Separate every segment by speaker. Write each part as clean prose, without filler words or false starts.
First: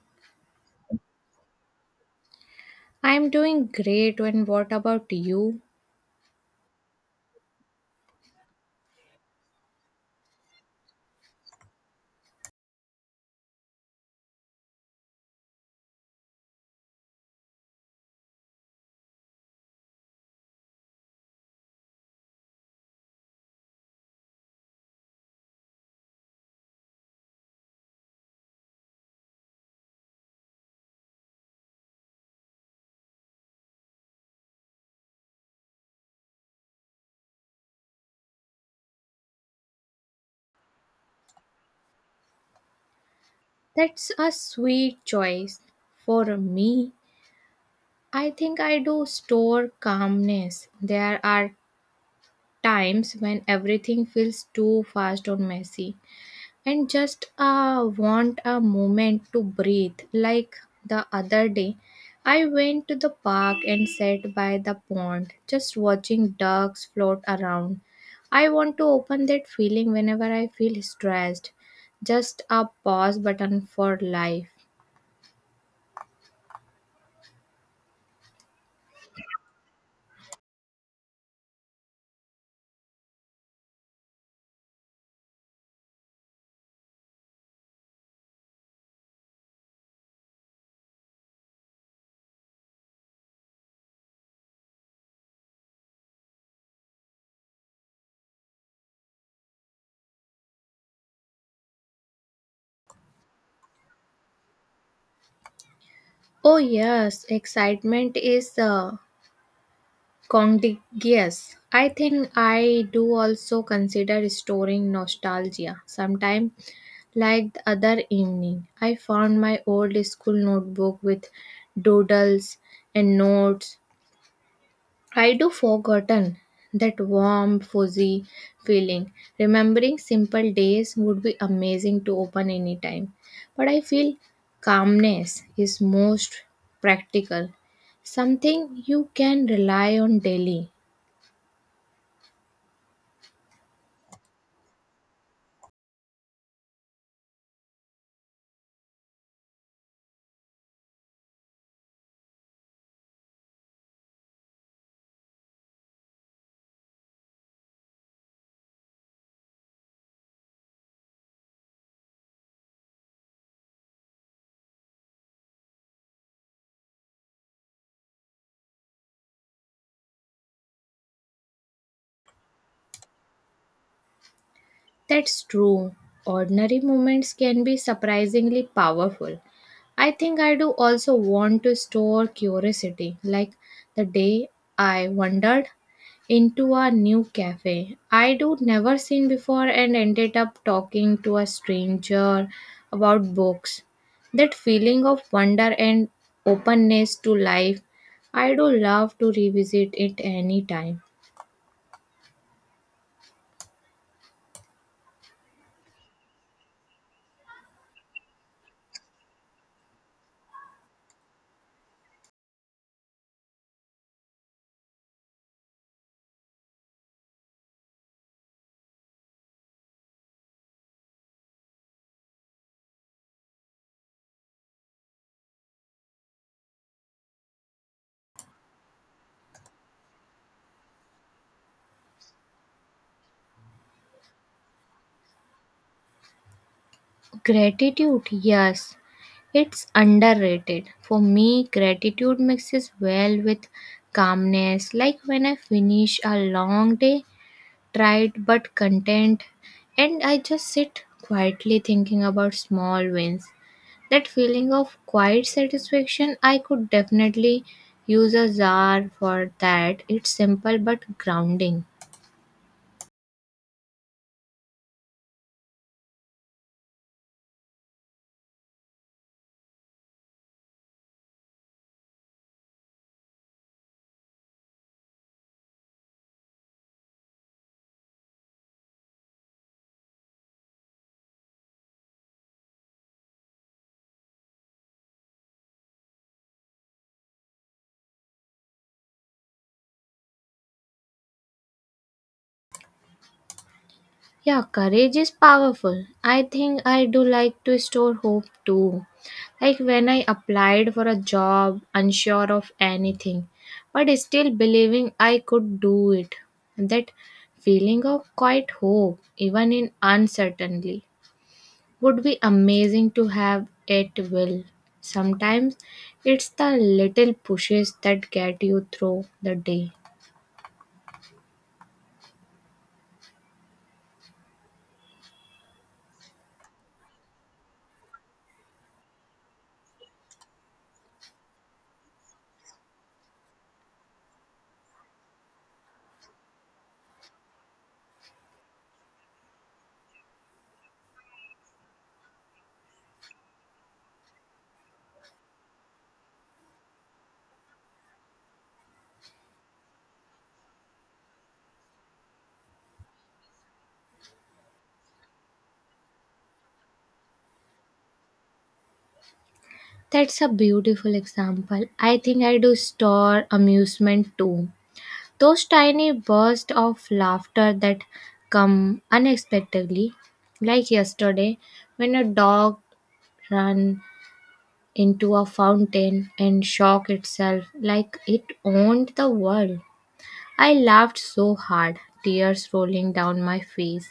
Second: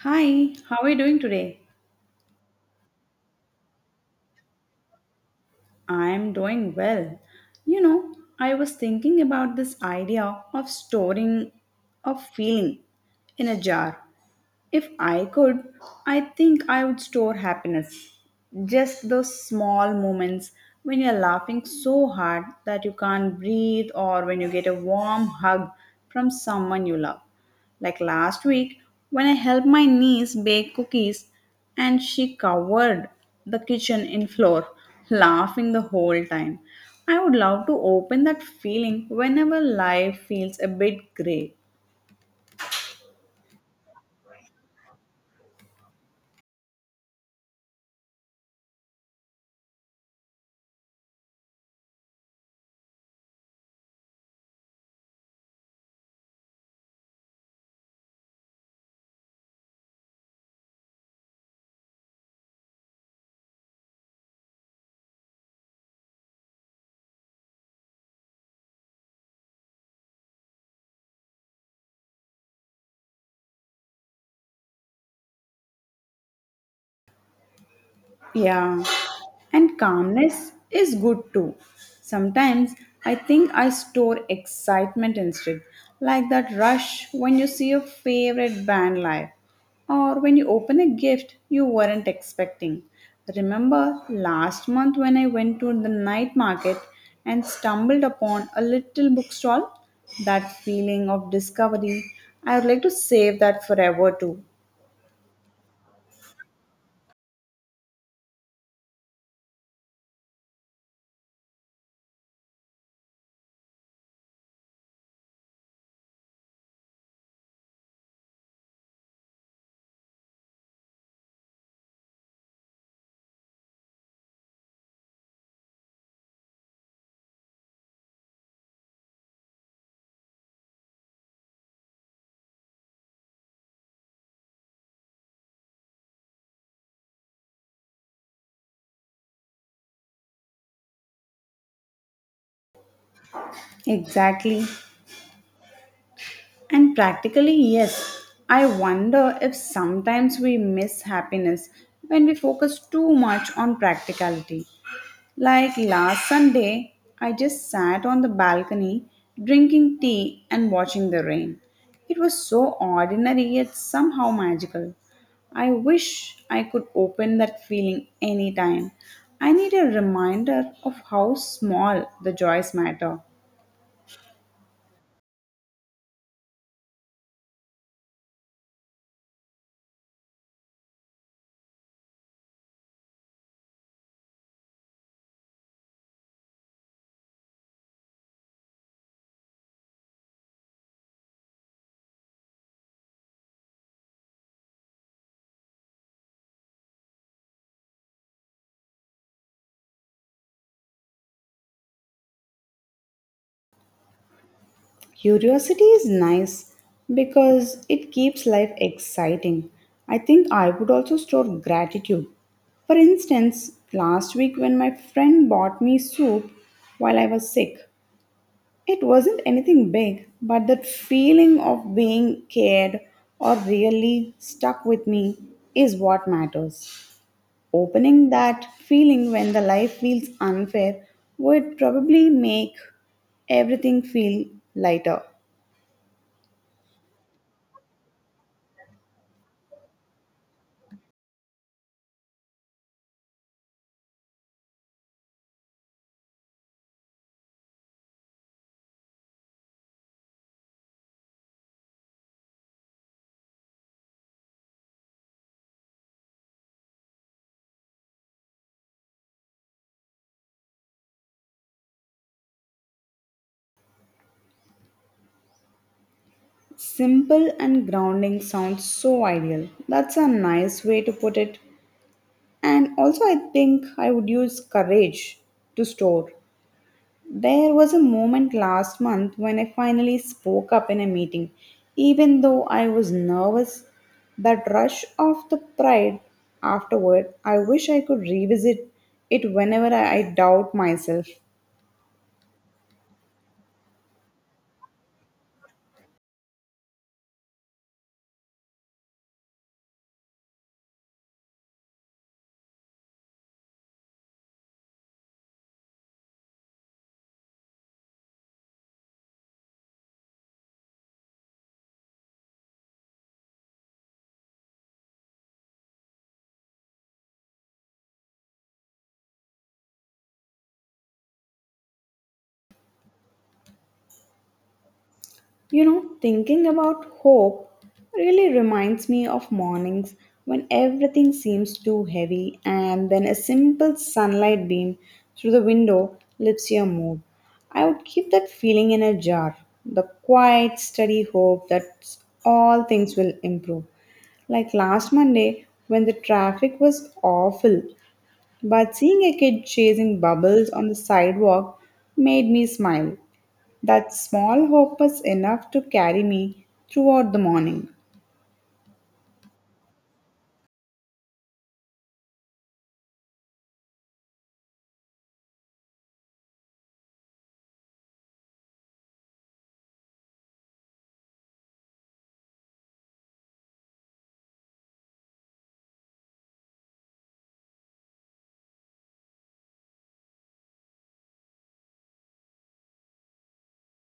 Speaker 1: Hi, how are you doing today?
Speaker 2: I'm doing great, and what about you?
Speaker 1: I'm doing well. You know, I was thinking about this idea of storing a feeling in a jar. If I could, I think I would store happiness. Just those small moments when you're laughing so hard that you can't breathe, or when you get a warm hug from someone you love. Like last week, when I helped my niece bake cookies and she covered the kitchen in flour, laughing the whole time. I would love to open that feeling whenever life feels a bit gray.
Speaker 2: That's a sweet choice. For me, I think I do store calmness. There are times when everything feels too fast or messy, and just want a moment to breathe. Like the other day, I went to the park and sat by the pond, just watching ducks float around. I want to open that feeling whenever I feel stressed. Just a pause button for life.
Speaker 1: Yeah. And calmness is good too. Sometimes I think I store excitement instead, like that rush when you see your favorite band live or when you open a gift you weren't expecting. Remember last month when I went to the night market and stumbled upon a little bookstall? That feeling of discovery, I would like to save that forever too.
Speaker 2: Oh, yes, excitement is contagious. I think I do also consider storing nostalgia sometimes. Like the other evening, I found my old school notebook with doodles and notes. I do forgotten that warm, fuzzy feeling. Remembering simple days would be amazing to open anytime. But I feel calmness is most practical. Something you can rely on daily.
Speaker 1: Exactly. And practically, yes. I wonder if sometimes we miss happiness when we focus too much on practicality. Like last Sunday, I just sat on the balcony drinking tea and watching the rain. It was so ordinary yet somehow magical. I wish I could open that feeling anytime. I need a reminder of how small the joys matter.
Speaker 2: That's true. Ordinary moments can be surprisingly powerful. I think I do also want to store curiosity, like the day I wandered into a new cafe I do never seen before and ended up talking to a stranger about books. That feeling of wonder and openness to life, I do love to revisit it anytime.
Speaker 1: Curiosity is nice because it keeps life exciting. I think I would also store gratitude. For instance, last week when my friend bought me soup while I was sick, it wasn't anything big, but that feeling of being cared or really stuck with me is what matters. Opening that feeling when the life feels unfair would probably make everything feel lighter.
Speaker 2: Gratitude, yes. It's underrated. For me, gratitude mixes well with calmness. Like when I finish a long day, tired but content, and I just sit quietly thinking about small wins. That feeling of quiet satisfaction, I could definitely use a jar for that. It's simple but grounding.
Speaker 1: Simple and grounding sounds so ideal. That's a nice way to put it. And also, I think I would use courage to store. There was a moment last month when I finally spoke up in a meeting. Even though I was nervous, that rush of the pride afterward, I wish I could revisit it whenever I doubt myself.
Speaker 2: Yeah, courage is powerful. I think I do like to store hope too. Like when I applied for a job, unsure of anything, but still believing I could do it. That feeling of quite hope, even in uncertainty, would be amazing to have at will. Sometimes it's the little pushes that get you through the day.
Speaker 1: You know, thinking about hope really reminds me of mornings when everything seems too heavy, and then a simple sunlight beam through the window lifts your mood. I would keep that feeling in a jar, the quiet, steady hope that all things will improve. Like last Monday, when the traffic was awful, but seeing a kid chasing bubbles on the sidewalk made me smile. That small hope was enough to carry me throughout the morning.
Speaker 2: That's a beautiful example. I think I do store amusement too. Those tiny bursts of laughter that come unexpectedly, like yesterday when a dog ran into a fountain and shocked itself like it owned the world. I laughed so hard, tears rolling down my face.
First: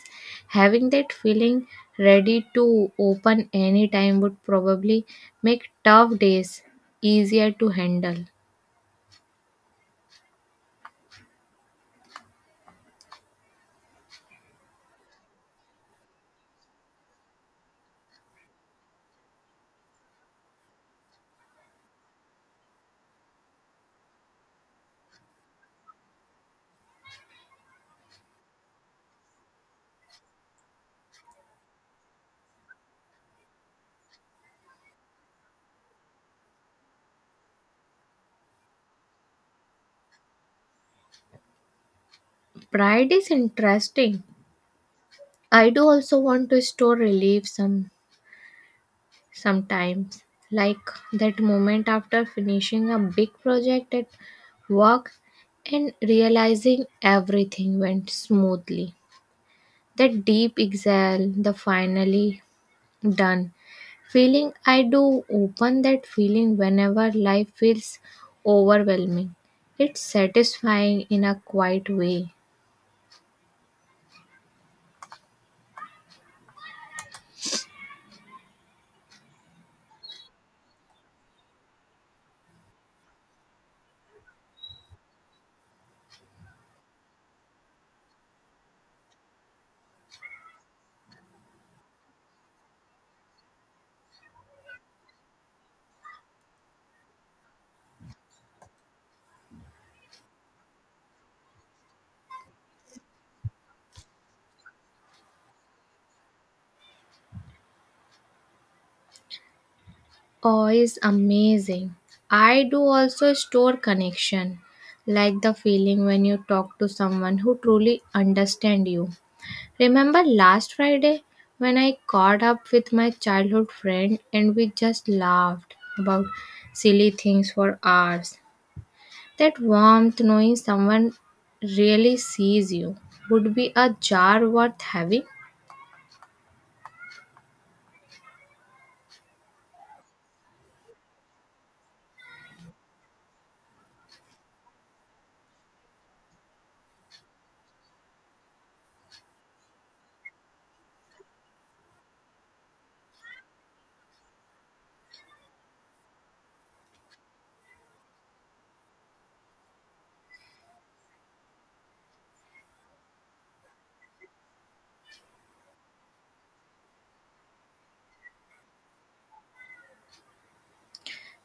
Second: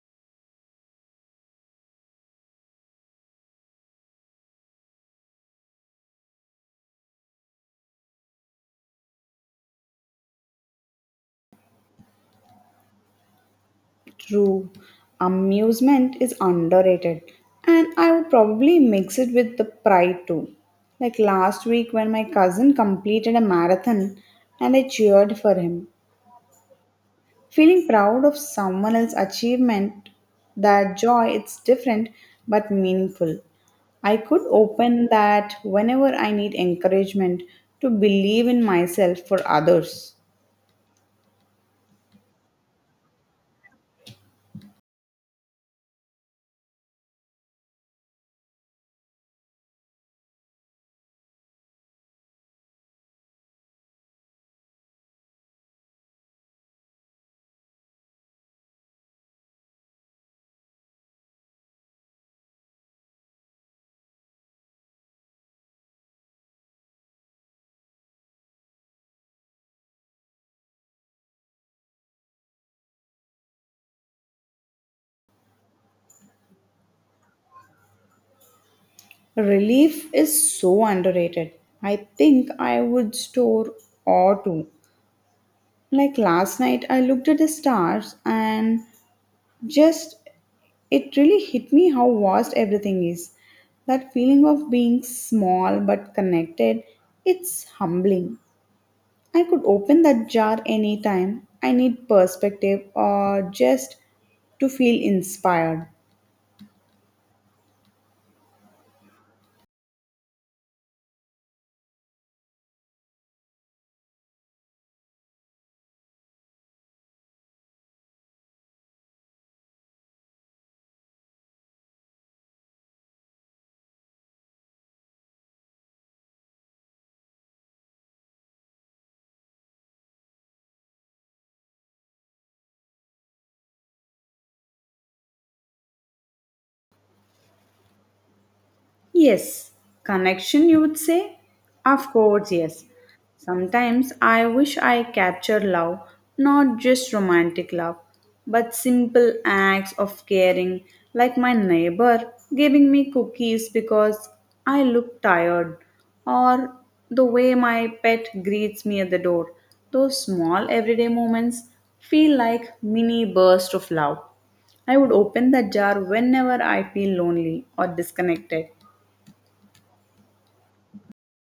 Speaker 2: Having that feeling ready to open any time would probably make tough days easier to handle.
Speaker 1: True, amusement is underrated, and I would probably mix it with the pride too. Like last week when my cousin completed a marathon and I cheered for him. Feeling proud of someone else's achievement, that joy it's different but meaningful. I could open that whenever I need encouragement to believe in myself for others.
Speaker 2: Pride is interesting. I do also want to store relief sometimes, like that moment after finishing a big project at work and realizing everything went smoothly. That deep exhale, the finally done feeling. I do open that feeling whenever life feels overwhelming. It's satisfying in a quiet way.
Speaker 1: Relief is so underrated. I think I would store or two. Like last night, I looked at the stars and just it really hit me how vast everything is. That feeling of being small but connected, it's humbling. I could open that jar anytime. I need perspective or just to feel inspired.
Speaker 2: Oh, is amazing. I do also store connection, like the feeling when you talk to someone who truly understand you. Remember last Friday when I caught up with my childhood friend and we just laughed about silly things for hours. That warmth knowing someone really sees you would be a jar worth having.
Speaker 1: Yes, connection, you would say? Of course, yes. Sometimes I wish I captured love, not just romantic love, but simple acts of caring, like my neighbor giving me cookies because I look tired, or the way my pet greets me at the door. Those small everyday moments feel like mini bursts of love. I would open that jar whenever I feel lonely or disconnected.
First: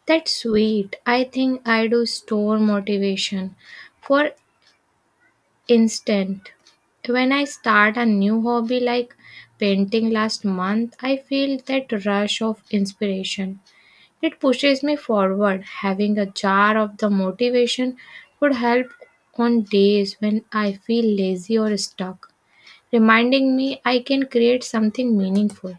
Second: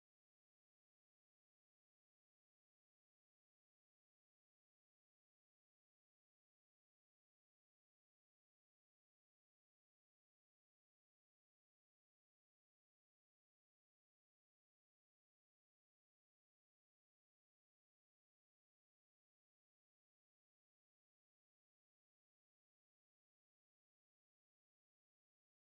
Speaker 2: That's sweet. I think I do store motivation for instant. When I start a new hobby like painting last month, I feel that rush of inspiration. It pushes me forward. Having a jar of the motivation would help on days when I feel lazy or stuck, reminding me I can create something meaningful.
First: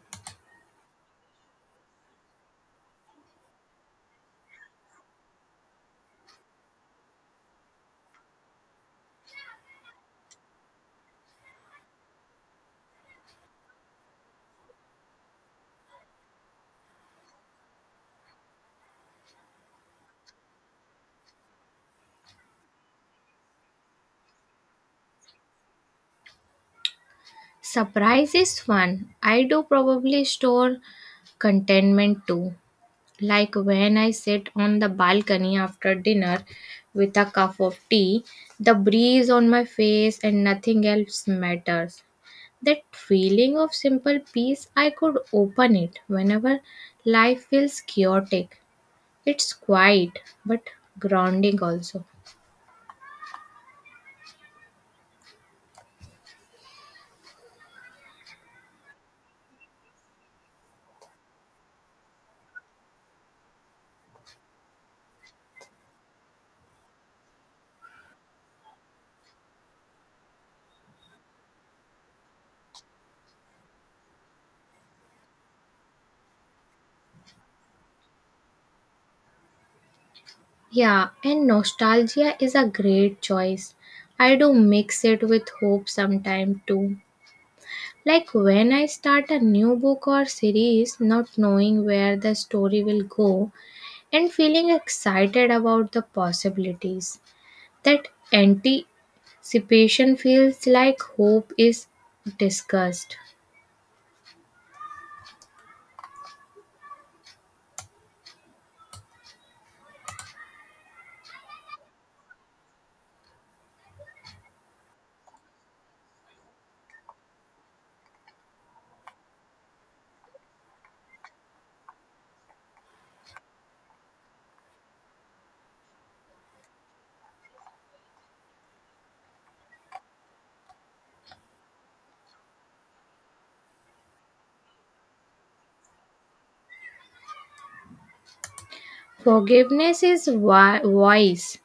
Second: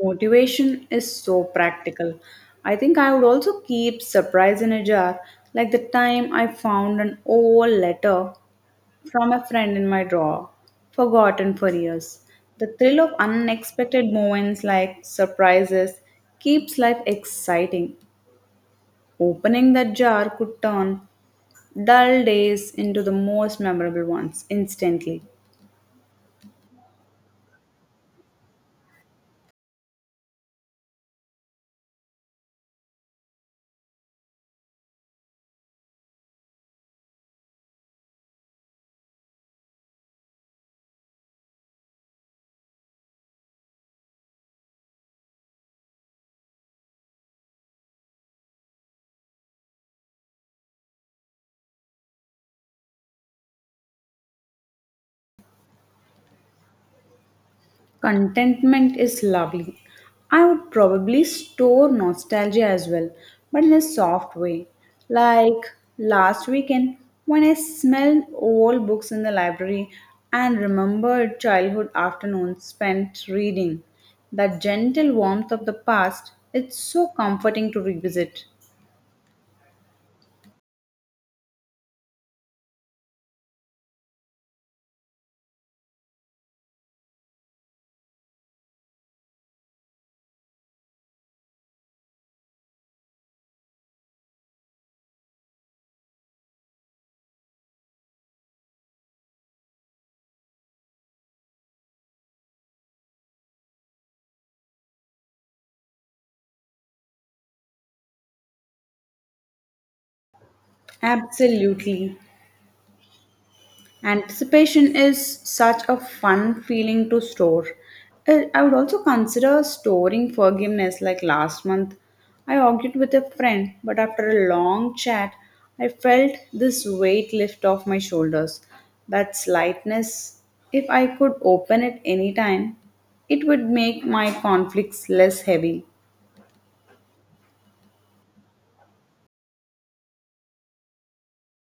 Speaker 1: Motivation is so practical. I think I would also keep surprise in a jar, like the time I found an old letter from a friend in my drawer, forgotten for years. The thrill of unexpected moments like surprises keeps life exciting. Opening that jar could turn dull days into the most memorable ones instantly.
Speaker 2: Surprise is fun. I do probably store contentment too. Like when I sit on the balcony after dinner with a cup of tea, the breeze on my face and nothing else matters. That feeling of simple peace, I could open it whenever life feels chaotic. It's quiet but grounding also.
Speaker 1: Contentment is lovely. I would probably store nostalgia as well, but in a soft way. Like last weekend, when I smelled old books in the library and remembered childhood afternoons spent reading. That gentle warmth of the past, it's so comforting to revisit.
Speaker 2: Yeah, and nostalgia is a great choice. I do mix it with hope sometime too. Like when I start a new book or series, not knowing where the story will go and feeling excited about the possibilities. That anticipation feels like hope is discussed.
Speaker 1: Absolutely. Anticipation is such a fun feeling to store. I would also consider storing forgiveness like last month. I argued with a friend, but after a long chat, I felt this weight lift off my shoulders. That lightness, if I could open it anytime, it would make my conflicts less heavy.
Speaker 2: Forgiveness is wise.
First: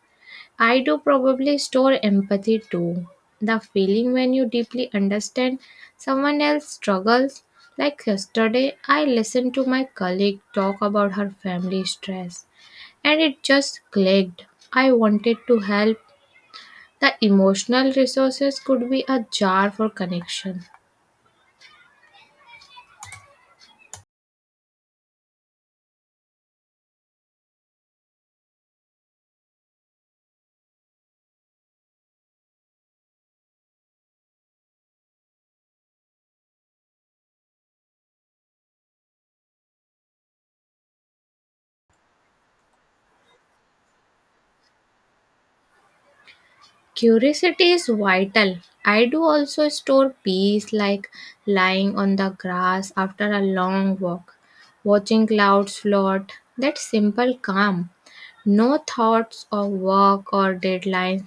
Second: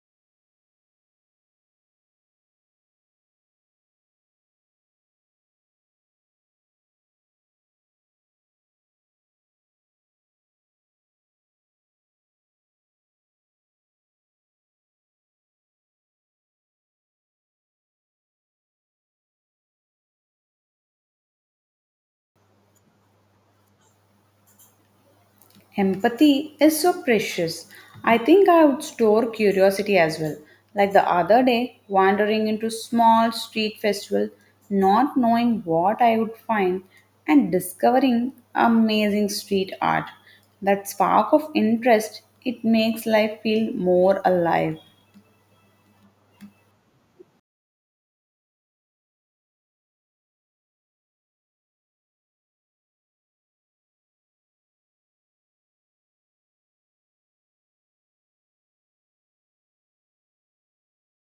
Speaker 2: I do probably store empathy too. The feeling when you deeply understand someone else's struggles. Like yesterday, I listened to my colleague talk about her family stress and it just clicked. I wanted to help. The emotional resources could be a jar for connection.
Speaker 1: Empathy is so precious. I think I would store curiosity as well. Like the other day, wandering into small street festival, not knowing what I would find and discovering amazing street art. That spark of interest, it makes life feel more alive.
Speaker 2: Curiosity is vital. I do also store peace like lying on the grass after a long walk, watching clouds float. That simple calm. No thoughts of work or deadlines.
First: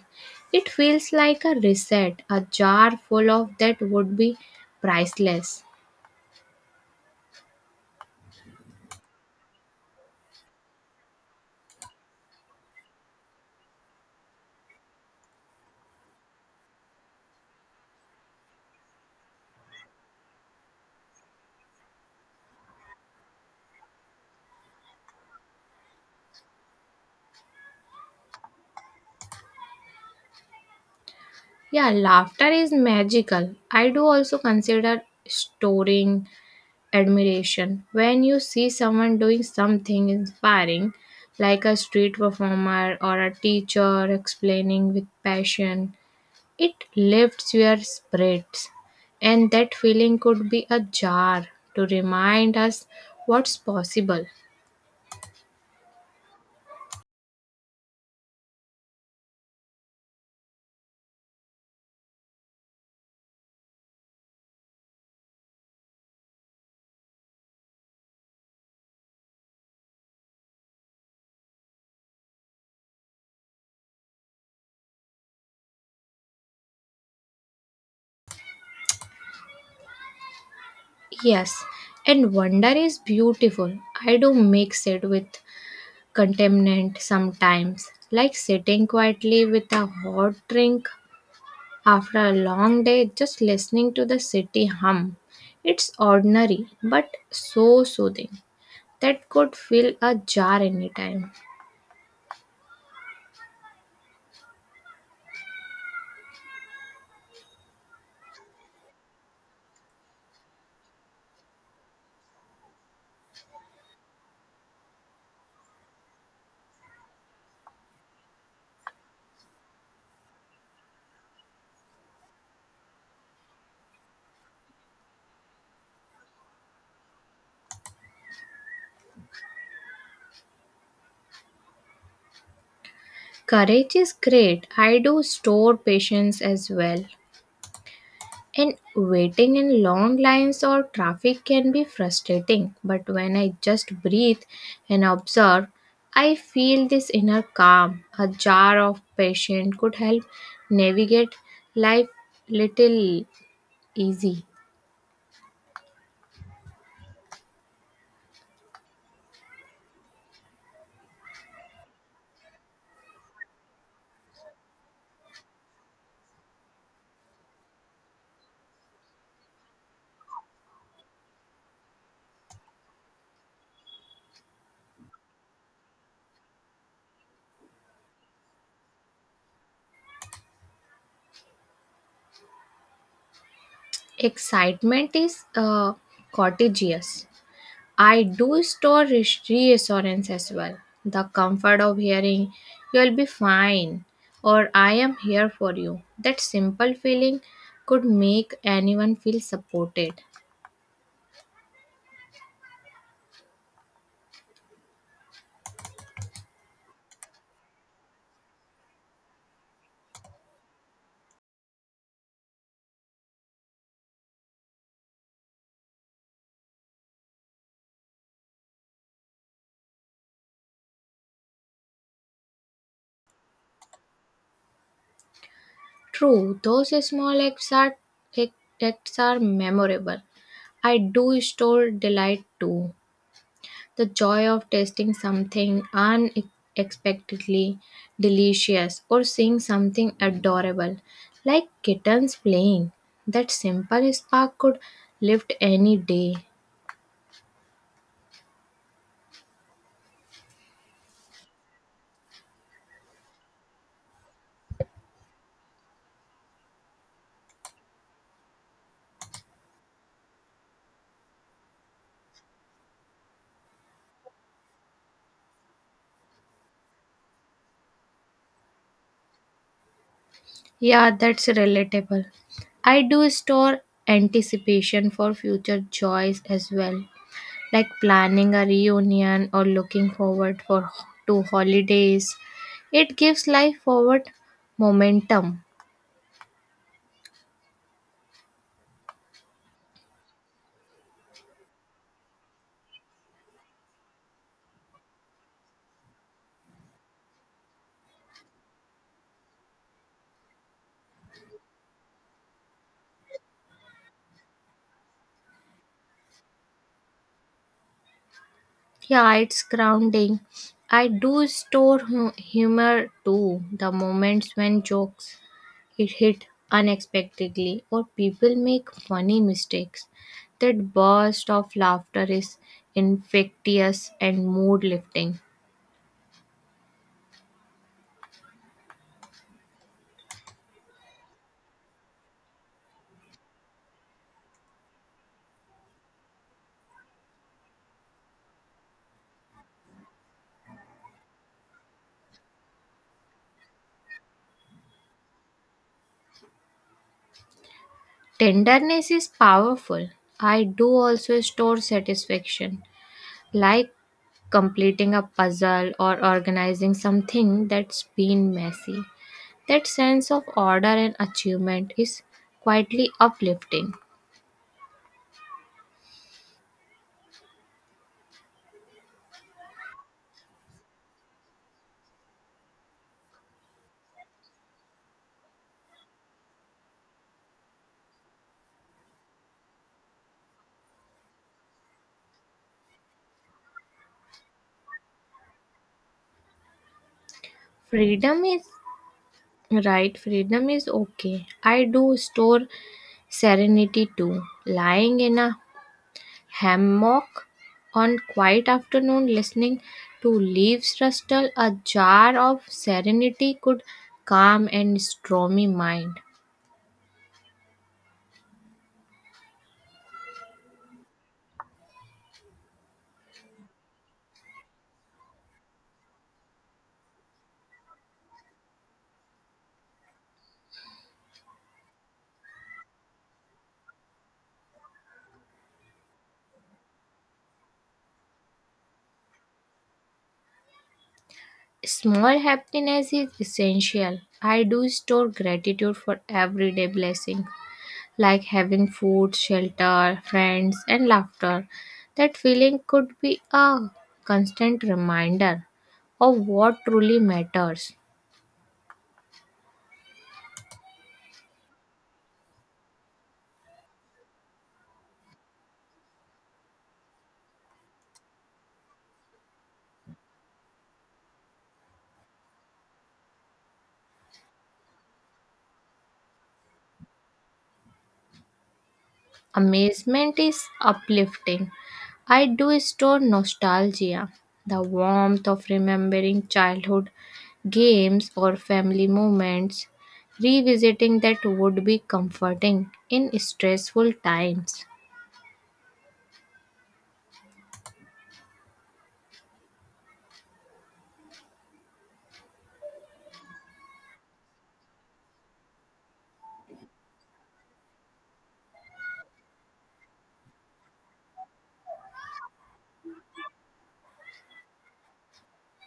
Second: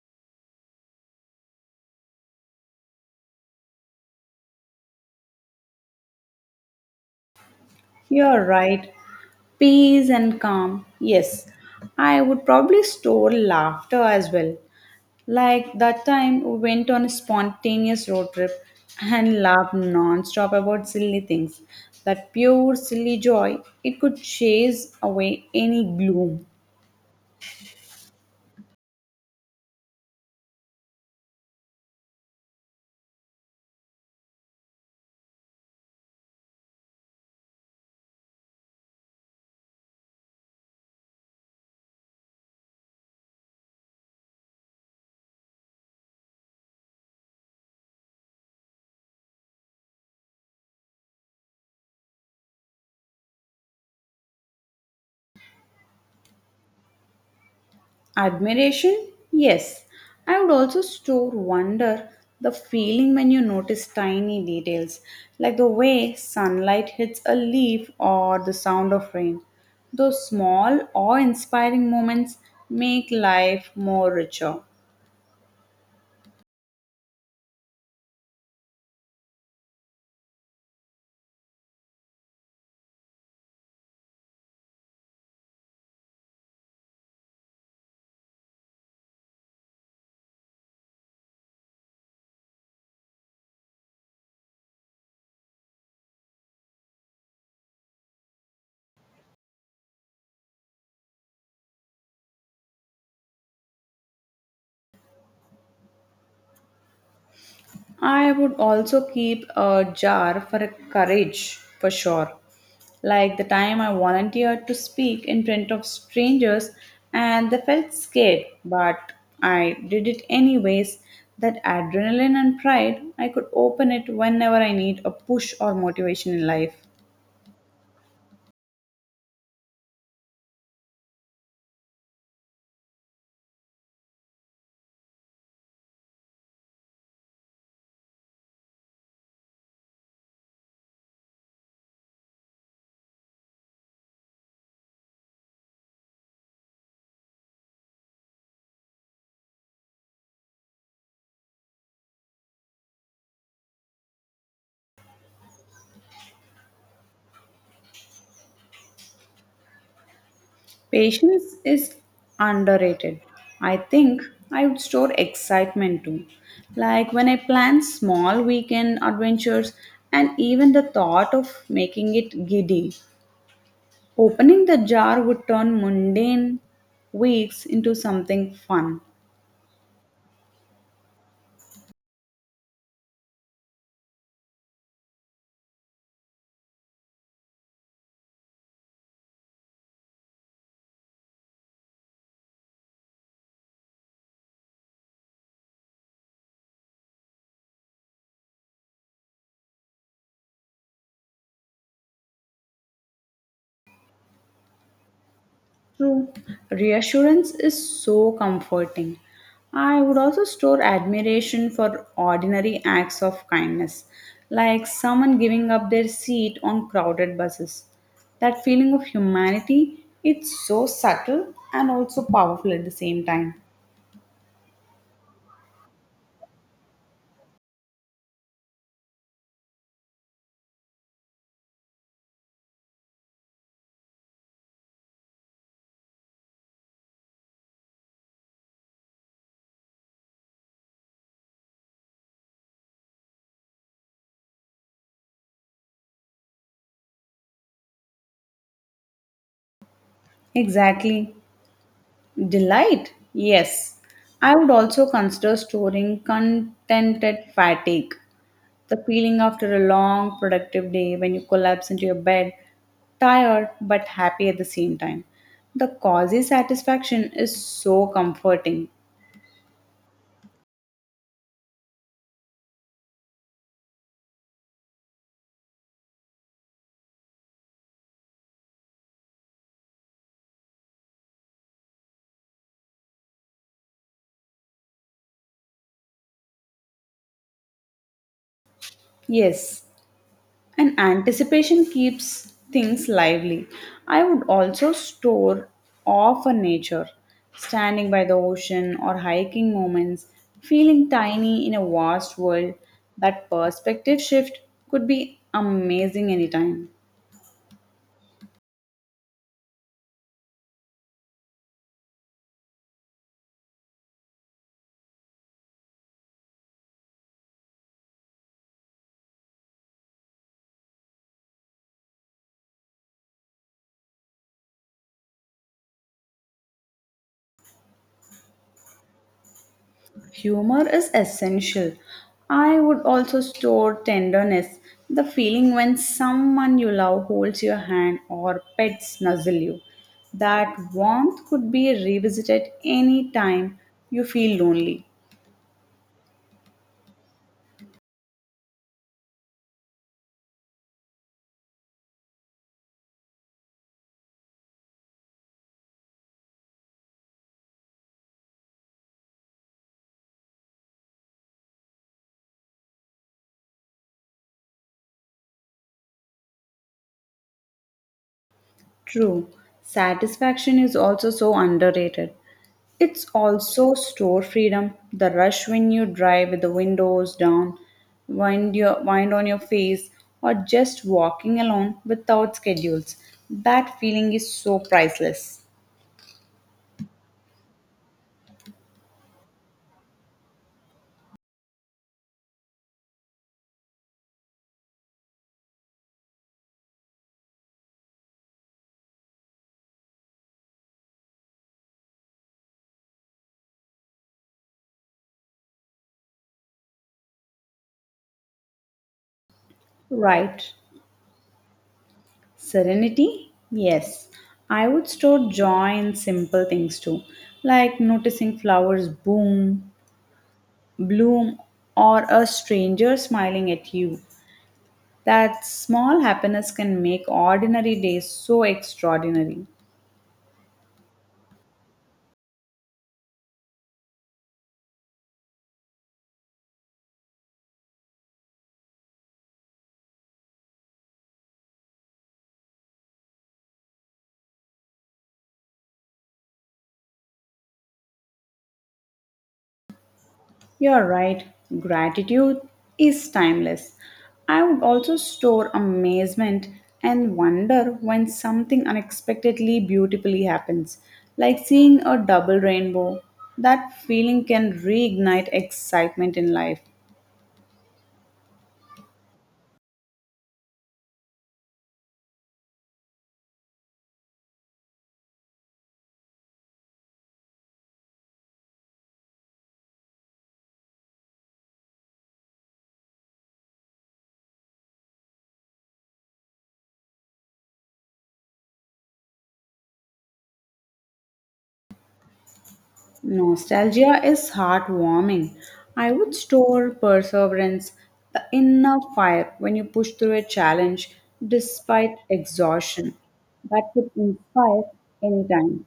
Speaker 2: It feels like a reset. A jar full of that would be priceless.
Speaker 1: You're right. Peace and calm. Yes. I would probably store laughter as well. Like that time we went on a spontaneous road trip and laughed non-stop about silly things. That pure silly joy, it could chase away any gloom.
Speaker 2: Yeah, laughter is magical. I do also consider storing admiration. When you see someone doing something inspiring, like a street performer or a teacher explaining with passion, it lifts your spirits. And that feeling could be a jar to remind us what's possible.
Speaker 1: Admiration? Yes. I would also store wonder the feeling when you notice tiny details, like the way sunlight hits a leaf or the sound of rain. Those small awe-inspiring moments make life more richer.
Speaker 2: Yes, and wonder is beautiful. I do mix it with contaminant sometimes, like sitting quietly with a hot drink after a long day, just listening to the city hum. It's ordinary but so soothing that could fill a jar anytime.
Speaker 1: I would also keep a jar for a courage for sure. Like the time I volunteered to speak in front of strangers and they felt scared, but I did it anyways. That adrenaline and pride, I could open it whenever I need a push or motivation in life.
Speaker 2: Courage is great. I do store patience as well. And waiting in long lines or traffic can be frustrating, but when I just breathe and observe, I feel this inner calm. A jar of patience could help navigate life little easy.
Speaker 1: Patience is underrated. I think I would store excitement too. Like when I plan small weekend adventures and even the thought of making it giddy. Opening the jar would turn mundane weeks into something fun.
Speaker 2: Excitement is contagious. I do store reassurance as well. The comfort of hearing, you'll be fine, or I am here for you. That simple feeling could make anyone feel supported.
Speaker 1: True. Reassurance is so comforting. I would also store admiration for ordinary acts of kindness, like someone giving up their seat on crowded buses. That feeling of humanity, it's so subtle and also powerful at the same time.
Speaker 2: True, those acts are memorable. I do store delight too. The joy of tasting something unexpectedly delicious or seeing something adorable, like kittens playing. That simple spark could lift any day.
Speaker 1: Exactly. Delight? Yes. I would also consider storing contented fatigue, the feeling after a long, productive day when you collapse into your bed, tired but happy at the same time. The cozy satisfaction is so comforting.
Speaker 2: Yeah, that's relatable. I do store anticipation for future joys as well, like planning a reunion or looking forward for to holidays. It gives life forward momentum.
Speaker 1: Yes, and anticipation keeps things lively. I would also store awe for nature, standing by the ocean or hiking moments, feeling tiny in a vast world. That perspective shift could be amazing anytime.
Speaker 2: Yeah, it's grounding. I do store humor too. The moments when jokes it hit unexpectedly or people make funny mistakes. That burst of laughter is infectious and mood lifting.
Speaker 1: Humor is essential. I would also store tenderness, the feeling when someone you love holds your hand or pets nuzzle you. That warmth could be revisited any time you feel lonely.
Speaker 2: Tenderness is powerful. I do also store satisfaction, like completing a puzzle or organizing something that's been messy. That sense of order and achievement is quietly uplifting.
Speaker 1: True. Satisfaction is also so underrated. It's also store freedom, the rush when you drive with the windows down, wind your wind on your face, or just walking alone without schedules. That feeling is so priceless.
Speaker 2: Freedom is right, freedom is okay. I do store serenity too. Lying in a hammock on quiet afternoon listening to leaves rustle, a jar of serenity could calm and stormy mind.
Speaker 1: Right. Serenity? Yes. I would store joy in simple things too, like noticing flowers boom, bloom, or a stranger smiling at you. That small happiness can make ordinary days so extraordinary.
Speaker 2: Small happiness is essential. I do store gratitude for everyday blessings, like having food, shelter, friends, and laughter. That feeling could be a constant reminder of what truly matters.
Speaker 1: You're right, gratitude is timeless. I would also store amazement and wonder when something unexpectedly beautifully happens, like seeing a double rainbow. That feeling can reignite excitement in life.
Speaker 2: Amazement is uplifting. I do store nostalgia, the warmth of remembering childhood games or family moments. Revisiting that would be comforting in stressful times.
Speaker 1: Nostalgia is heartwarming. I would store perseverance, the inner fire when you push through a challenge despite exhaustion. That could inspire any time.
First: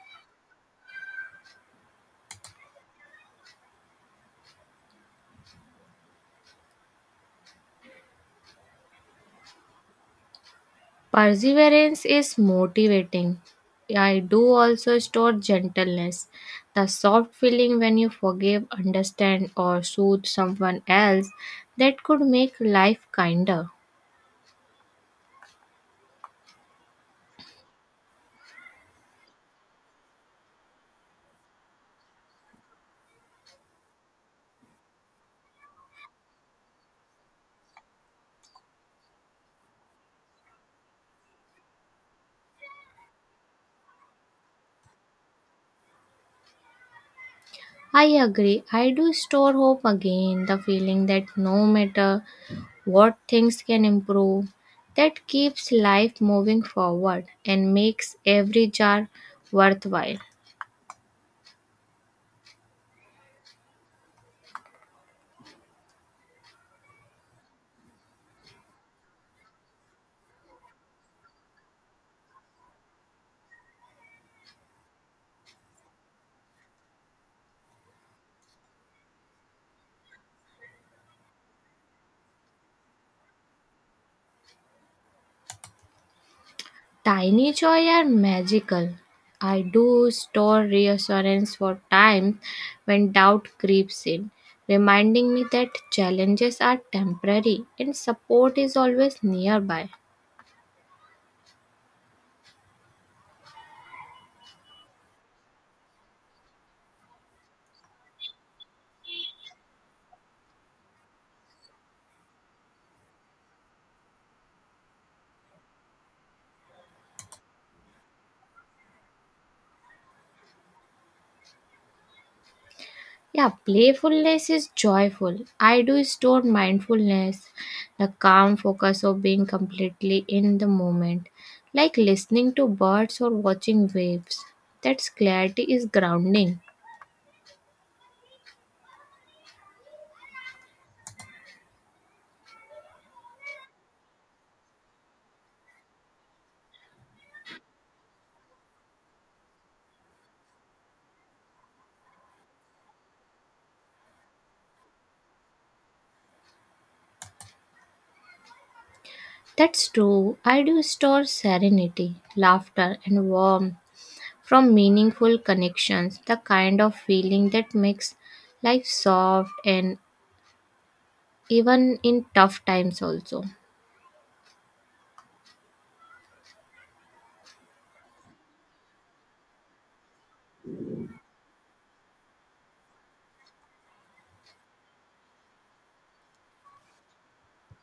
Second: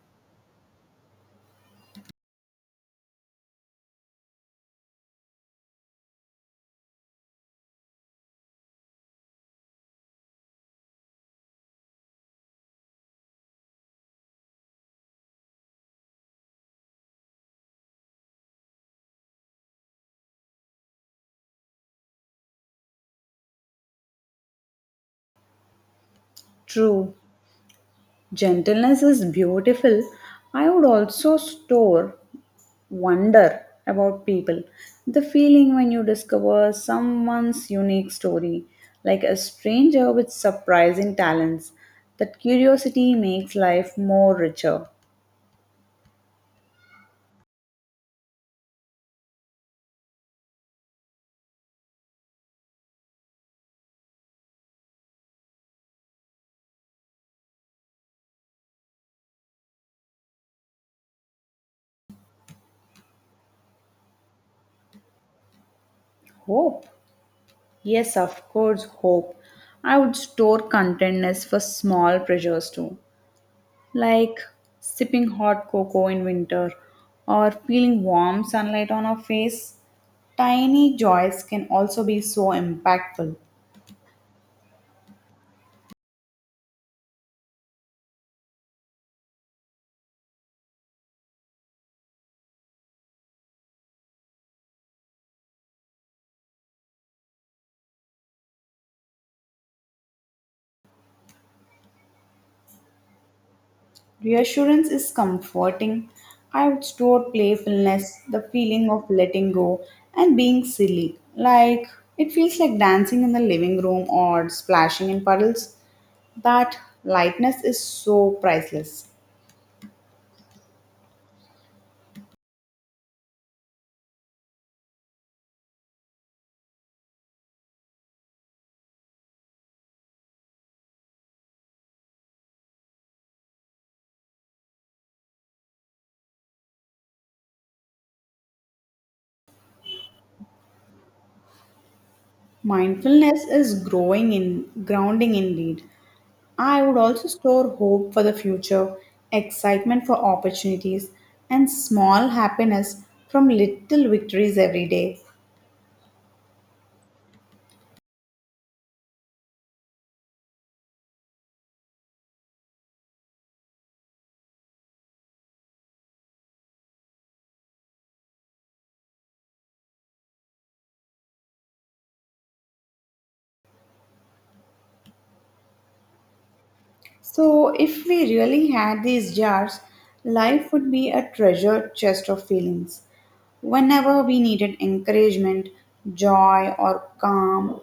Speaker 2: Perseverance is motivating. I do also store gentleness, the soft feeling when you forgive, understand, or soothe someone else that could make life kinder.
Speaker 1: True, gentleness is beautiful. I would also store wonder about people. The feeling when you discover someone's unique story, like a stranger with surprising talents, that curiosity makes life more richer.
Speaker 2: I agree. I do store hope again, the feeling that no matter what things can improve, that keeps life moving forward and makes every jar worthwhile.
Speaker 1: Hope? Yes, of course, hope. I would store contentness for small pleasures too, like sipping hot cocoa in winter or feeling warm sunlight on our face. Tiny joys can also be so impactful.
Speaker 2: Tiny joy are magical. I do store reassurance for times when doubt creeps in, reminding me that challenges are temporary and support is always nearby.
Speaker 1: Reassurance is comforting. I would store playfulness, the feeling of letting go, and being silly. Like, it feels like dancing in the living room or splashing in puddles. That lightness is so priceless.
Speaker 2: Yeah, playfulness is joyful. I do store mindfulness, the calm focus of being completely in the moment, like listening to birds or watching waves. That's clarity is grounding.
Speaker 1: Mindfulness is growing in grounding indeed. I would also store hope for the future, excitement for opportunities, and small happiness from little victories every day.
Speaker 2: That's true. I do store serenity, laughter, and warmth from meaningful connections, the kind of feeling that makes life soft and even in tough times, also.
Speaker 1: So, if we really had these jars, life would be a treasure chest of feelings. Whenever we needed encouragement, joy, or calm,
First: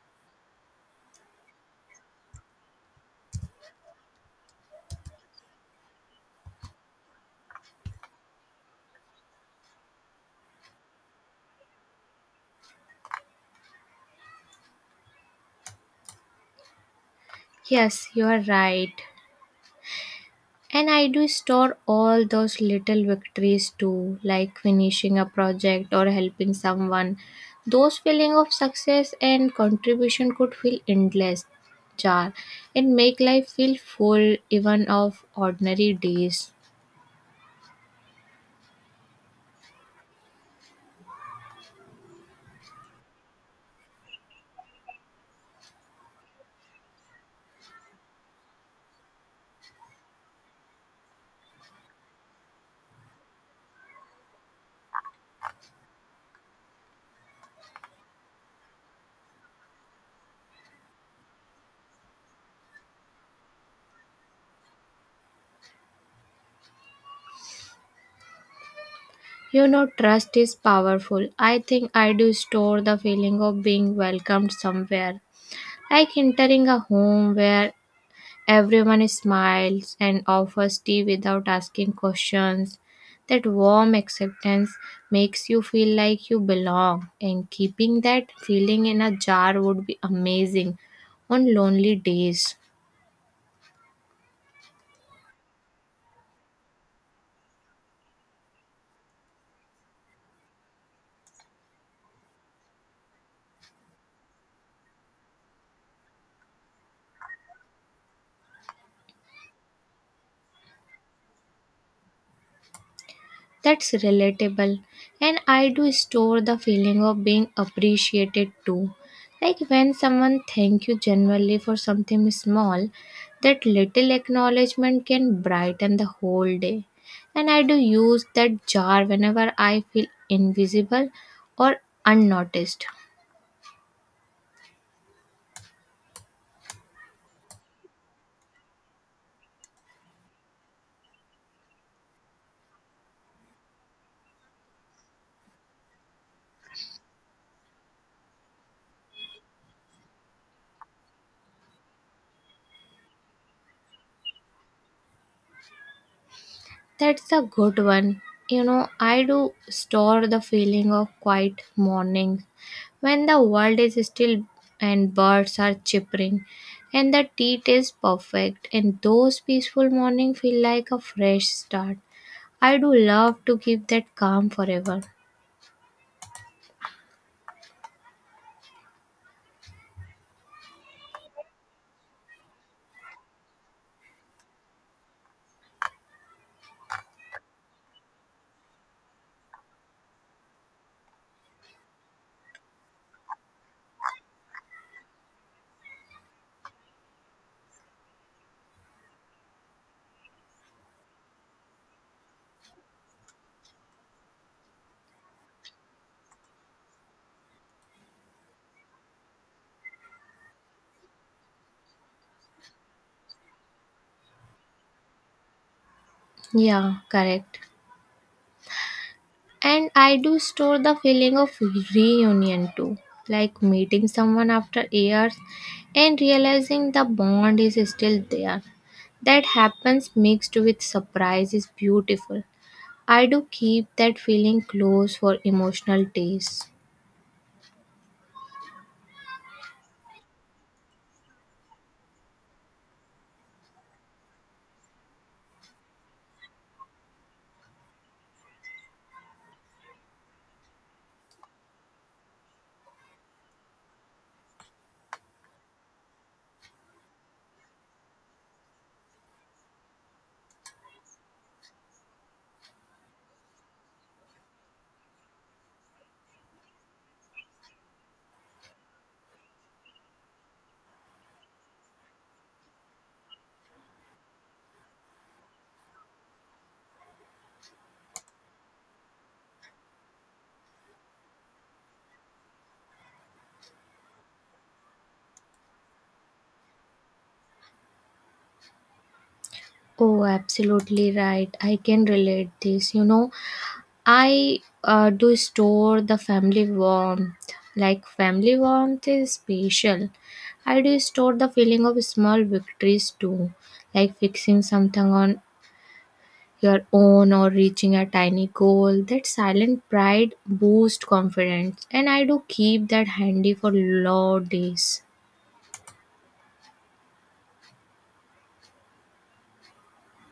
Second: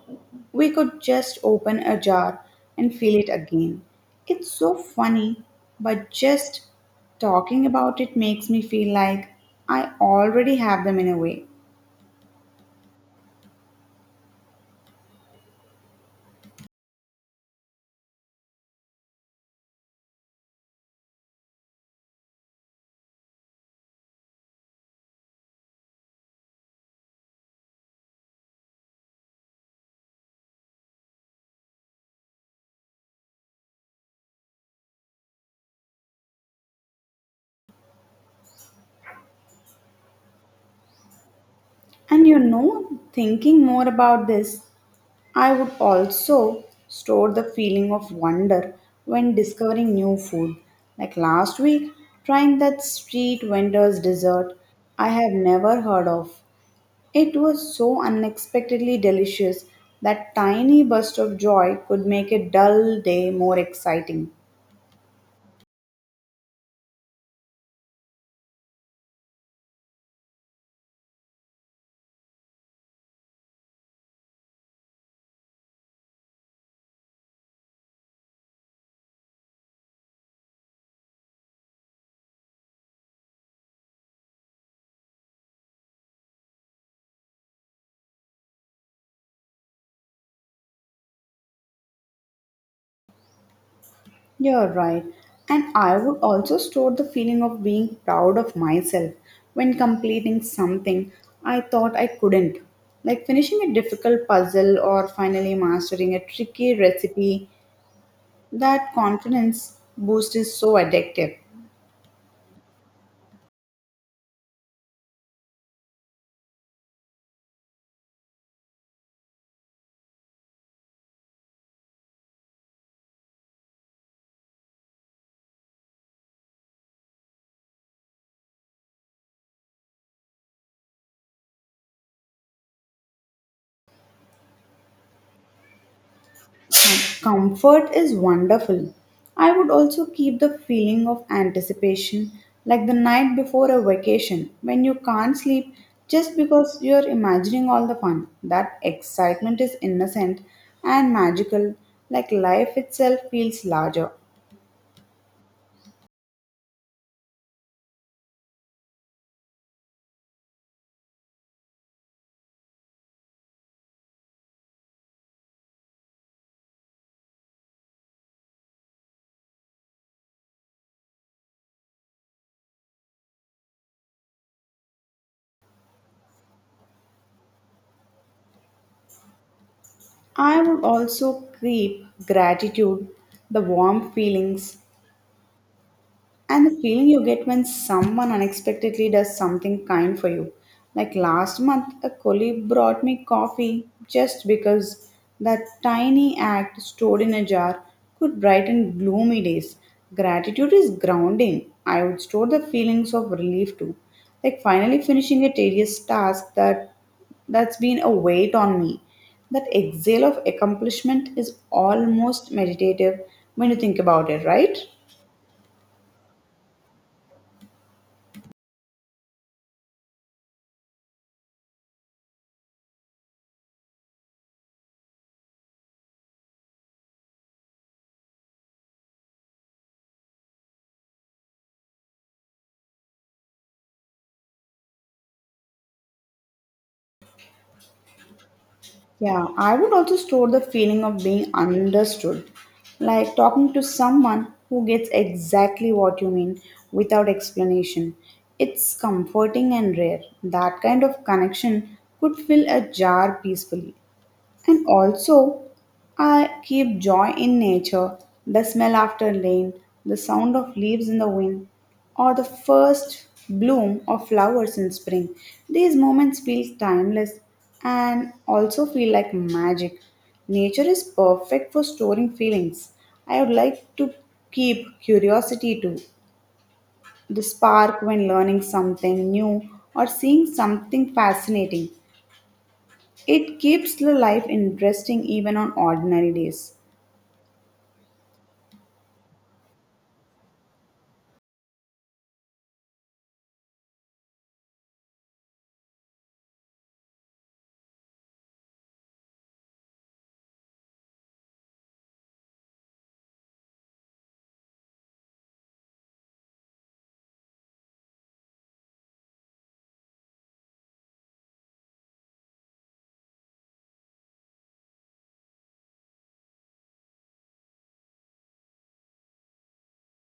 Speaker 1: we could just open a jar and feel it again. It's so funny, but just talking about it makes me feel like I already have them in a way.
Speaker 2: Yes, you are right. And I do store all those little victories too, like finishing a project or helping someone. Those feeling of success and contribution could feel endless, jar, and make life feel full even of ordinary days.
Speaker 1: And you know, thinking more about this, I would also store the feeling of wonder when discovering new food. Like last week, trying that street vendor's dessert I have never heard of. It was so unexpectedly delicious that tiny burst of joy could make a dull day more exciting.
Speaker 2: You know, trust is powerful. I think I do store the feeling of being welcomed somewhere, like entering a home where everyone smiles and offers tea without asking questions. That warm acceptance makes you feel like you belong, and keeping that feeling in a jar would be amazing on lonely days.
Speaker 1: You're right. And I would also store the feeling of being proud of myself when completing something I thought I couldn't. Like finishing a difficult puzzle or finally mastering a tricky recipe, that confidence boost is so addictive.
Speaker 2: That's relatable. And I do store the feeling of being appreciated too. Like when someone thank you genuinely for something small, that little acknowledgement can brighten the whole day. And I do use that jar whenever I feel invisible or unnoticed.
Speaker 1: Comfort is wonderful. I would also keep the feeling of anticipation, like the night before a vacation when you can't sleep just because you're imagining all the fun. That excitement is innocent and magical, like life itself feels larger.
Speaker 2: That's a good one. You know, I do store the feeling of quiet morning when the world is still and birds are chirping and the tea is perfect and those peaceful morning feel like a fresh start. I do love to keep that calm forever.
Speaker 1: I would also keep gratitude, the warm feelings, and the feeling you get when someone unexpectedly does something kind for you. Like last month, a colleague brought me coffee just because that tiny act stored in a jar could brighten gloomy days. Gratitude is grounding. I would store the feelings of relief too. Like finally finishing a tedious task that that's been a weight on me. That exhale of accomplishment is almost meditative when you think about it, right?
Speaker 2: Yeah, correct. And I do store the feeling of reunion too, like meeting someone after years and realizing the bond is still there. That happens mixed with surprise is beautiful. I do keep that feeling close for emotional days.
Speaker 1: Yeah, I would also store the feeling of being understood, like talking to someone who gets exactly what you mean without explanation. It's comforting and rare. That kind of connection could fill a jar peacefully. And also, I keep joy in nature, the smell after rain, the sound of leaves in the wind, or the first bloom of flowers in spring. These moments feel timeless and also feel like magic. Nature is perfect for storing feelings. I would like to keep curiosity too, the spark when learning something new or seeing something fascinating. It keeps the life interesting even on ordinary days.
Speaker 2: Oh, absolutely right. I can relate this. You know, I do store the family warmth. Like family warmth is special. I do store the feeling of small victories too, like fixing something on your own or reaching a tiny goal. That silent pride boosts confidence, and I do keep that handy for long days.